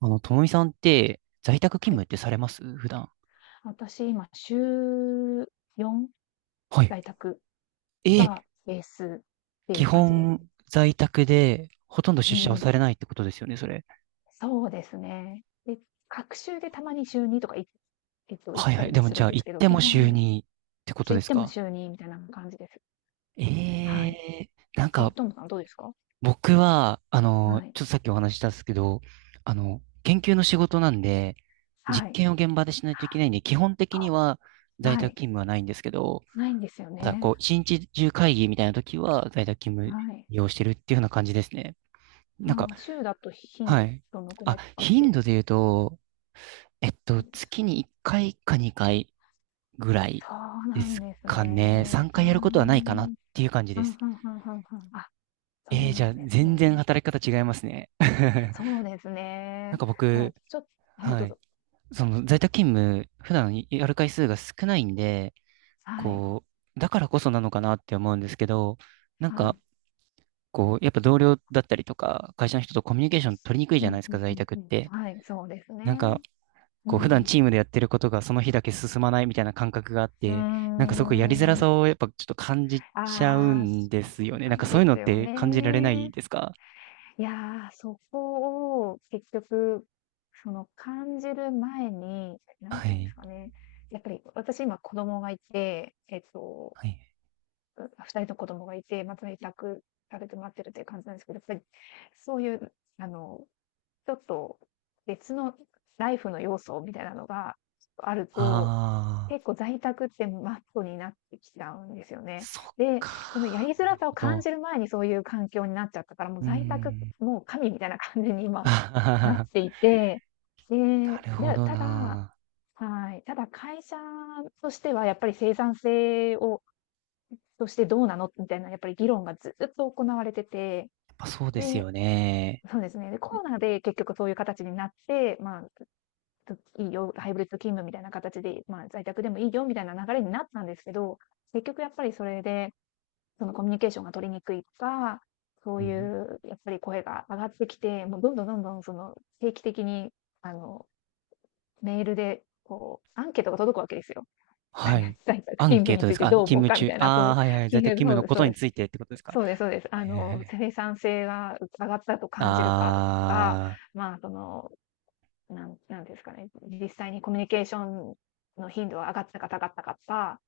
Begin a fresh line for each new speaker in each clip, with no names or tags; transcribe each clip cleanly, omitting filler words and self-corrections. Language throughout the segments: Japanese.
ともみさんって在宅勤
はい。
務ってされます普段。
私、今、週4、
はい。
在宅
えー、
がベースってい
基
う感じです。
本在宅でほとんど
う
出社は
ん。
されないってことですよね、それ。
そうですね。で、隔週でたまに週2とかいえっと、行っ
はい
た
は
り
い。で
も
も
す
じ
る
ゃ
ん
あ
です
行っ
けど、
て
基
も週
本、
にってこと
週
で
行っ
す
ても
か？
週2みたいな感じです。
え
はい。
えー、なんか
ともさんどうですか？
僕は、
はい。
ちょっとさっきお話ししたんですけど、研究の仕事なんで、
は
実
い。
験を現場でしないといけないんで、基本的に
あ
は在
は
宅
い。
勤務はないんですけど、
ないんですよ
ただ
ね。
こう、一日中会議みたいな時は在宅勤務
はい。
利用してるっていうような感じですね。なんか
週だと頻
は
度
い。
どのくら
あ、
いとかっ
頻
て
度で言うと、
感じです？
月に1回か2回ぐら
そ
い
うな
で
ん
す
です
かね。
ね。
3
うー
回
ん。う
やることはないかなっ
ん、うん
ていう感じ
う
で
んうん
す。
うん。あ、そう
じ
な
ゃあ、
んです
全然
ね。
働き方違いますね。
そうです
なん
ね。
か
ただ、
僕、
ちょっと、はい、ど
は
う
い。
ぞ。
その在宅勤務、普段やる回数が少ないんで、
はい。
こう、だからこそなのかなって思うんですけど、なん
は
か、
い。
こう、やっぱ同僚だったりとか、会社の人とコミュニケーション取りにくい
う
じゃ
ん、
ないです
う
か、
んう
在
ん
宅っ
うん。
て。
はい、そうです
なんか、
ね。う
こう普段
ん。
チームでやってることがその日だけ進まないみたいな感覚があっ
うー
て、なんかすごくやりづら
ん。
さをやっぱちょっと感じちゃう
ああ、そ
んですよ
う
ね。な
な
んか
ん
そう
で
いうの
す
っ
よ
て感じられない
ね。
ですか？
いやー、そこを結局、その感じる前に、なん
は
て言うんで
い。
すかね、やっぱり私今子供がいて、えっと
はい。
う2人の子供がいて、まあ、在宅されてもらってるという感じなんですけど、やっぱりそういう、あの、ちょっと別のライフの要素みたいなのがあると、
ああ、
結構在宅ってマストになってきちゃうんですよね。
そっ
で、このや
か。
りづ
なる
らさを
ほ
感
ど。
じる前にそういう環境になっちゃったから、もう
うー
在宅、
ん。
もう神みたいな感じに 今
あはは
なって
は
いて、で、
なるほ
で、
ど
ただ
な。
はい、ただ会社としてはやっぱり生産性をとしてどうなのみたいな、やっぱり議論がずっと行われてて、
やっぱそうです
で、
よね。
そうですね。で、コロナで結局そういう形になって、まあ、いいよ、ハイブリッド勤務みたいな形で、まあ、在宅でもいいよみたいな流れになったんですけど、結局やっぱりそれで、そのコミュニケーションが取りにくいとか、そう
う
い
ん、
うやっぱり声が上がってきて、もうどんどんどんどんその定期的に、あの、メールで、こう、アンケートが届くわけですよ。
はい。
在宅
アン
勤務
ケー
に
トで
つい
す
て
かあ、
どう思
勤
う
務
かみ
中。
たいな、そ
ああ、
う、
はいはい。
そう
在宅
です
勤務のこ
そう
と
で
に
す。
ついてってことですか？
そうですそうです。
はいはいはい。
生産性が上がったと感じるかとか、
あ
まあ、その、なんですかね、実際にコミュニケーションの頻度は上がったか下がったかとか、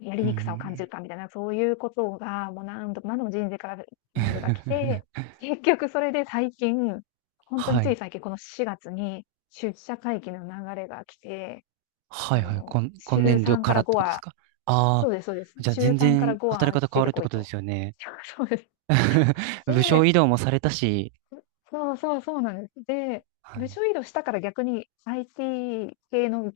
や
あ、
り
う
にくさを感じる
ん。
かみたいな、そういうことが、もう何度も何度も人生からメールが来て、結局それで最近、本当に
は
つい
い。
最近、この4月に出社会議の流れが来て、
はいはい。今、今
週
年度
3
か
か
ら
ら
っ
5
てことです
は
か？あ
そ
あ
うですそうです。
ー、じゃあ
週
全
3から
然
5は
働き方変
出
わ
て
るって
こい
ことで
と。
すよね。
そうです。
部署
で、
移動もされたし。
そうそうそうなんです。で、
は
部
い。
署移動したから逆に IT 系の、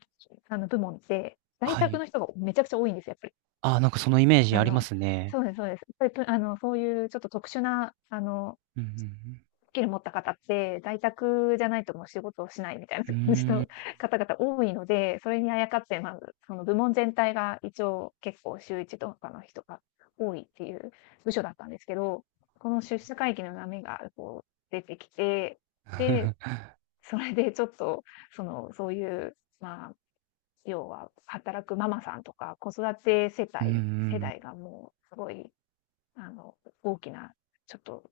部門って、在
は
宅
い。
の人がめちゃくちゃ多いんですよ、やっぱり。
ああ、なんかそのイメージ
あ
ありま
の、
すね。
そうですそうです。やっぱり、ぷあの、そういうちょっと特殊な、
うん
スキル持った方って、在宅じゃないともう仕事をしない
うんうん。う
みたいな感じ
ー
の
ん。
方々多いので、それにあやかって、まず、その部門全体が一応結構週一とかの人が多いっていう部署だったんですけど、この出社会議の波がこう出てきて、で、それでちょっと、その、そういう、まあ、要は働くママさんとか、子育て世
うんう
帯世
ん。
代がもうすごい、あの、大きな、ちょっと、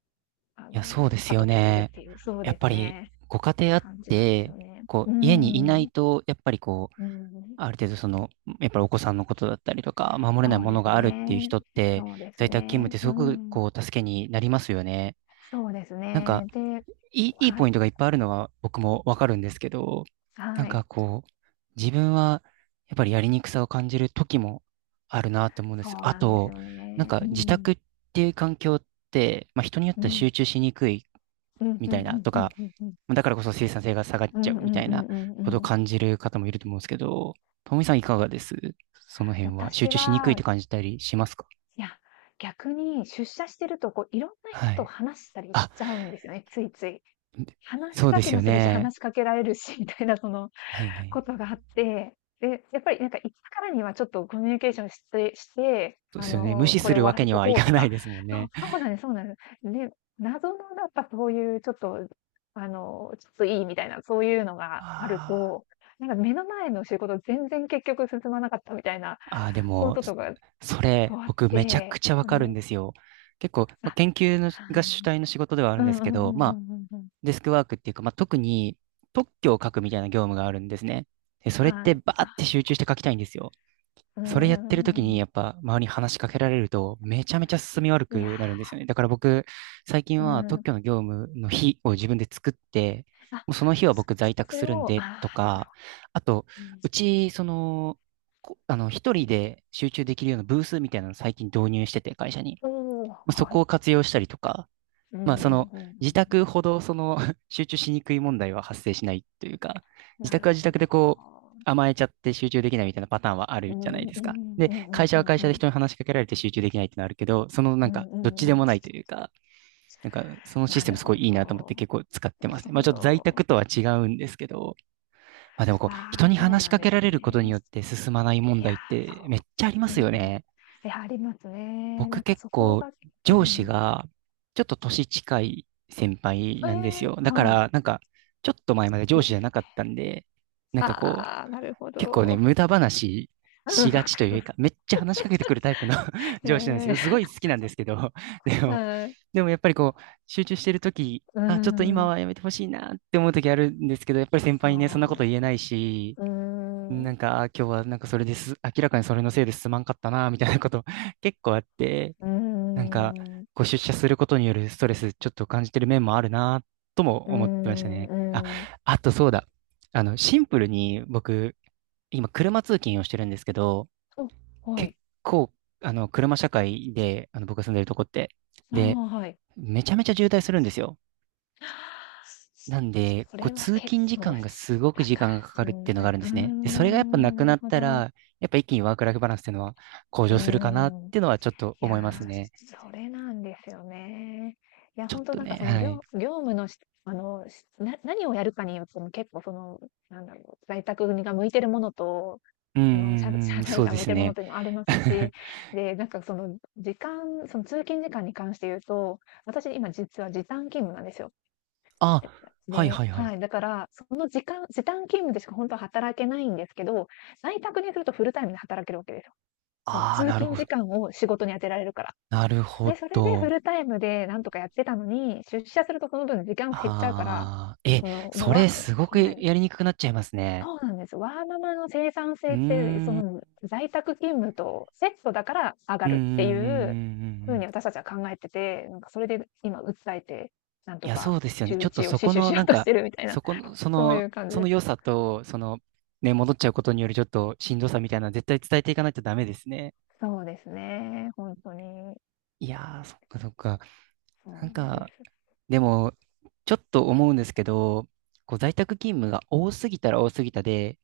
いや、そうです
過
よ
渡期にいるっ
ね。
ていう、そう
やっ
で
ぱ
す
り、
ね、
ご家庭あっ
感じなんです
て、
よね。
こ
う
う、
ー
家にいな
ん。
い
う
と、やっぱりこ
ーん。
ある程度その、やっぱりお子さんのことだったりとか、守れない
そう
も
で
の
す
があるっていう
ね。
人って、
そうです
在宅勤務っ
ね。
てす
うー
ごく
ん。
こう、助けになりますよね。
そうです
なんか、
ね。で
いい、いい
は
ポイ
い。
ントがいっぱいあるのは僕もわかるんですけど、なん
はい。
かこう、自分はやっぱりやりにくさを感じる時もあるなって思うんです。
そう
あ
なんです
と、
よ
なん
ね。
か
う
自
ん。
宅っていう環境って、まあ人によっ
う
ては集
ん。
中しにくい
うん。うん
み
う
たいな
ん
と
うん
か、
うんうん。
だからこそ生産性が下がっ
う
ちゃう
んう
みた
ん
い
うん
な
うん
ことを
うん。
感じる方もいると思うんですけど、ともみさんいかがですその辺は集
私
中しにくいっ
は、
て感じたりしますか？
いや、逆に出社してると、こう、いろんな人
は
と
い。
話したりし
あ、
ちゃうんですよね、ついつい。話し
そう
か
で
け
す
も
よ
するし、
ね。
話しかけられるし、みたいな、その、
はいはい。
ことがあって、で、やっぱりなんかいつからにはちょっとコミュニケーションして、
そうですよね。無視
こ
す
れ終
る
わ
わ
ら
け
せ
に
と
はい
こう
か
と
な
か、
いですもん
そう、
ね。
そうなんです、そうなんです。で、謎のやっぱそういうちょっと、ちょっといいみたいな、そういうのが
あ
ある
ー
と、なんか目の前の仕事全然結局進まなかったみたいな
あー、で
こ
も、
ととか
そ
こ
れ、
うあっ
僕めちゃ
て、
くちゃわ
う
かるん
ん、
ですよ。結構、
あ、
まあ、研究の
は
が主体の仕事ではある
あ、う
んで
ん
す
う
け
んう
ど、ま
んう
あ、
んうんうん。
デスクワークっていうか、まあ、特に特許を書くみたいな業務があるんですね。で、それっ
は
て
い。
バーって
あ、
集中して
こ
書きたいんですよ。
う
そ
んう
れ
ん
やっ
う
てる時
んう
に
んう
やっぱ周りに話しかけられるとめちゃめちゃ進み悪
ん。いや、
くなるんですよね。だから僕、最近
う
は特
ん。
許の業務の日を自分で作って、
あ、
もうその日は
そ
僕在宅
そ
す
れ
るん
を、あ
でと
あ、
か、あと、
うん、
うち、その、こあの、一人で集中できるようなブースみたいなの最近導入してて、会社に。
おお、
まあそ
は
こ
い。
を活用したりとか、
う
まあ、
ん
そ
うん
の、
うんう
自宅ほ
ん
ど、その 集中しにくい問題は発生しないというか、
うん。
自
な
宅
る
は自
ほ
宅
ど。
でこう、甘えちゃって集中できないみたいなパターンはあ
う
る
ん
じ
う
ゃない
ん
で
う
すか。
ん
で、
う
会
ん
社
う
は
ん
会
う
社
ん
で
うん。
人に話しかけられて集中できないってのはあるけど、そのな
う
んか、
んう
どっち
ん
で
う
も
ん。
ないというか、なんか、そのシス
な
テム
る
すご
ほ
いいいなと思っ
ど。
て結構使って
な
ます
る
ね。まあ、
ほ
ちょっと在
ど。
宅とは違うんですけど、まあ、でもこう、
あ
人
あ、
に
そう
話し
なん
か
で
け
す
られることに
ね。
よって進まない問
いや、
題ってめっちゃありま
そう。
す
う
よ
ん。い
ね。
や、ありますね。な
僕
んか
結
そこ
構
が、う
上司
ん。
がちょっと年近い先輩
え
なんです
え、
よ。だか
はい。
らなんかちょっと前まで
い
上
い
司
で
じゃ
す
なかっ
ね。
たんで、なんかこ
ああ、
う
なるほ
結構ね
ど。
無駄話
うん、
し
わ
が
か
ちと
り
い
ま
う
す。
かめっちゃ話しかけてくるタイプの
いや
上司
い
なんで
やい
す
や、
よ。すごい好きなんですけど、でも、
はい。
でもやっぱりこう集中してるとき、
うー
あ、ちょっと今
ん。
はやめてほしいなって思うときあるんですけど、やっぱり先
そ
輩にねそんなこ
う
と言えな
そ
いし、
う。う
な
ー
ん
ん。
かあ今日はなんかそれです、明らかにそれのせいですまんかったなみたいなこと結構あって、
うー
なんか、
ん。う
ご出社することによるストレス、ちょっと感じてる面もあるな、とも
ー
思ってましたね。あ、
ん、う
あとそうだ。シンプルに僕、今、車通勤をしてるんですけど、
ーん。お、は
結
い。
構、車社会で、僕が住んでるとこって、
あ
で、
あ、はい。
めちゃめちゃ渋滞するんですよ。なんで、
そ
こう、
れは
通
結
勤時
構
間が
し
すごく
だ
時
から
間がかか
し
るっ
ん
ていう
ど
のが
い。
あ
う
るん
ー
ですね。で、それがやっぱな
ん、
く
なる
なっ
ほ
た
ど。う
ら、やっぱ一気にワークライフバランスっていうのは向
ー
上するかなっ
ん。
ていうのはちょっと
いや
思いますね。
ー、それなんですよね。いや、
ちょっ
本当
と
なんか
ね、
その
はい。
業務のしあの、しな何をやるかによっても結構その、なんだろう、在宅が向いてるものと、
うん
その社、し
うんう
ゃ社
ん、そ
内
う
が
で
向い
す
てるもの
ね。
というのもありますし、で、なんかその時間、その通勤時間に関して言うと、私今実は時短勤務なんですよ。
あ、はい
で、
はいはい。
はい、だから、時短勤務でしか本当は働けないんですけど、在宅にするとフルタイムで働けるわけですよ。その
ああ、
通
なる
勤
ほ
時
ど。
間を仕事に当てられるから。
なるほ
で、それでフ
ど。
ルタイムでなんとかやってたのに、出社するとその分時間減っちゃうから、
ああ、え、
その、もう
そ
わ
れすご
は
く
い。
やりにくくなっちゃいますね。
そうなんです。ワーママの生産
うー
性
ん、
って、
うん
在宅勤務とセットだから上が
うんうんう
るっ
ん
ていう
うんう
風に
ん。
私たちは考えてて、なんかそれで今訴えて、なん
い
と
や、
か
そうですよね。
週
ちょっと
一を
そ
死
こ
守
の、
しよ
な
う
ん
とし
か、
てるみたいな、
そこの、そ
そうい
の、
う感じ
そ
で
の
す。
良さと、その、ね、戻っちゃうことによるちょっとしんどさみたいな、絶対伝えていかないとダメですね。
そうですね、ほんとに。
いやー、そっかそっか。
そ
なん
うなんで
か、
す。
でも、ちょっと思うんですけど、こう在宅勤務が多すぎたら多すぎたで、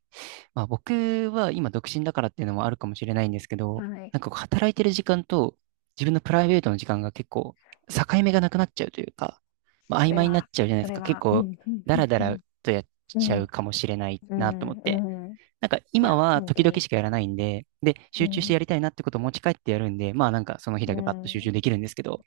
まあ、僕は今独身だからっていうのもあるかもしれないんですけど、
はい。
なんかこう働いてる時間と自分のプライベートの時間が結構境目がなくなっちゃうというか、まあ、
そ
曖
れ
昧になっ
は
ちゃうじゃないで
そ
す
れ
か。結
は、う
構
ん、ふん
ダ
ふ
ラ
ん
ダ
ふ
ラ
ん。
とやっ
う
ちゃう
ん、
かもしれない
う
なと思って。
ん、うん
なんか
い
今
や、
は
本当
時々
に。
しかやらないんで、で、
う
集中して
ん。
やりたいなってことを持ち帰ってやるんで、まあなんかその日だ
う
けバッと集
ん。
中できるんですけど、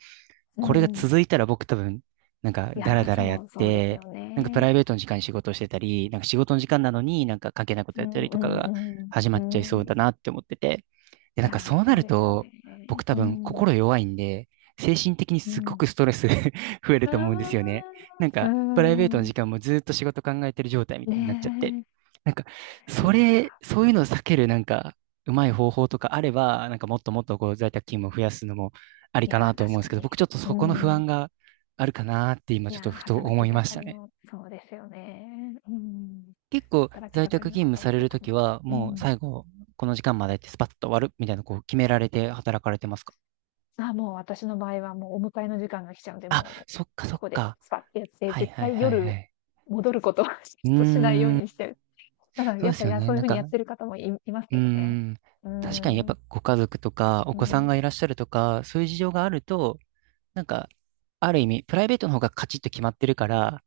う
これが
ん。
続いたら僕多分、なんか
い
ダラ
や、
ダラやっ
そう、そうです
て、
よ
なんかプ
ね。
ライベートの時間に仕事をしてたり、なんか仕事の時間なのになんか関係ないこと
う
やったり
んう
とかが
ん
始ま
う
っちゃい
ん。
そう
う
だ
ん。
なって思ってて。で、
い
なんか
や、
そうな
そう
る
ですよね。
と、僕多
う
分
ん。
心弱いんで、精神的に
う
すっご
ん。
くストレス 増える
うー
と思うんですよ
ん。
ね。なん
うー
かプライベートの
ん。
時間もずっと仕事考えてる状態みたいになっちゃって。
ね
なんか、
え。い
そ
や、
れ、そういうのを避けるなんか、うまい方法とかあれば、なんかもっともっとこう在宅勤務を増やすのもあり
いや、
かなと思う
確
んで
か
すけど、
に。
僕ちょっと
う
そこの不
ん。
安があるかなって今
い
ちょっ
や、
とふと
働
思
き
いまし
盛
た
り
ね。
のそうですよね。うん。
結構
働き
在
盛
宅
りの
勤務
方
さ
は
れ
そう
る
か
と
も。
きは、
う
もう
ん。
最後、この時間までってスパッと終わるみたいな、こう決められて働かれてますか？
あ、もう私の場合はもうお迎えの時間が来ちゃうんで、
あ、
もう、
そっかそ
こ
っ
こで
か。
スパッてやって、
はい
絶
はい
対
はいは
夜
い。
戻ることは ちょ
う
っとしないよう
ーん、
にしてる。ただ
そう
やっ
です
ぱ、い
よ
や
ね。
そうい
な
う
ん
風に
か、
やってる方もいいます
うー
けどね。
ん、
うー
確かにやっ
ん、
ぱご家族とかお
う
子さん
ん、
がいらっしゃるとか、そういう事情があると、なんか、ある意味、プライベートの方がカチッと決まってるから、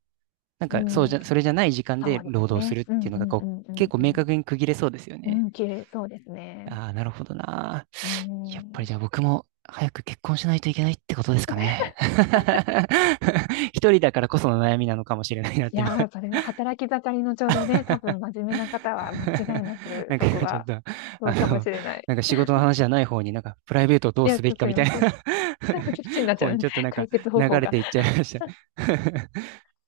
なん
う
か、そうじ
ん、
ゃ、それじゃない時間
そ
で
うで
労
す
働す
ね。
るっ
う
てい
ん
う
う
のが、
んう
こう、
んう
結
ん
構明確に
う
区切れそうですよ
ん。
ね。
うん、綺麗そうですね。
ああ、なるほどな。
うー
やっぱり
ん。
じゃあ僕も早く結婚しないといけないってことですかね。一人だからこその悩みなのかもしれないなっ
い
て今
やー、それは働き盛りのちょうどね、多分真面目な方は間違 いなく
なん
そ
か
こ
今ちょっ
は、
と、あ
そうかもし
の、
れない。
なんか仕事の話じゃない方になんかプライベートをど
い
う
や、
す
ち
べ
ょ
きか
す
み
い
た
ま
いな
せん。そっちにな っち
方
ゃ
に
うね、
ちょっと なんか
解決方
流
法
れ
が。
ていっちゃいました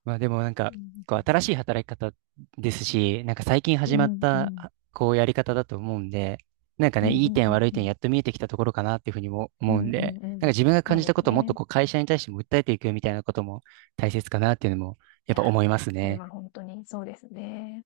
まあでもなんか、こう新しい働き方ですし、なんか最近
う
始まっ
んうんう
た
ん。
あこうやり方だと思うんで、なんか
う
ね、
ん
いい点悪い
う
点
ん。
やっと見えてきたところかなっていうふうにも
う
思う
ん
ん
うんう
で、
んう
なんか
ん。
自分が
そ
感
う
じ
で
たこ
す
とをもっと
ね。
こう会社に対しても訴えていくみたいなことも大切かなっていうのもや
い
っぱ
や、
思います
それ
ね。
は本当にそうですね。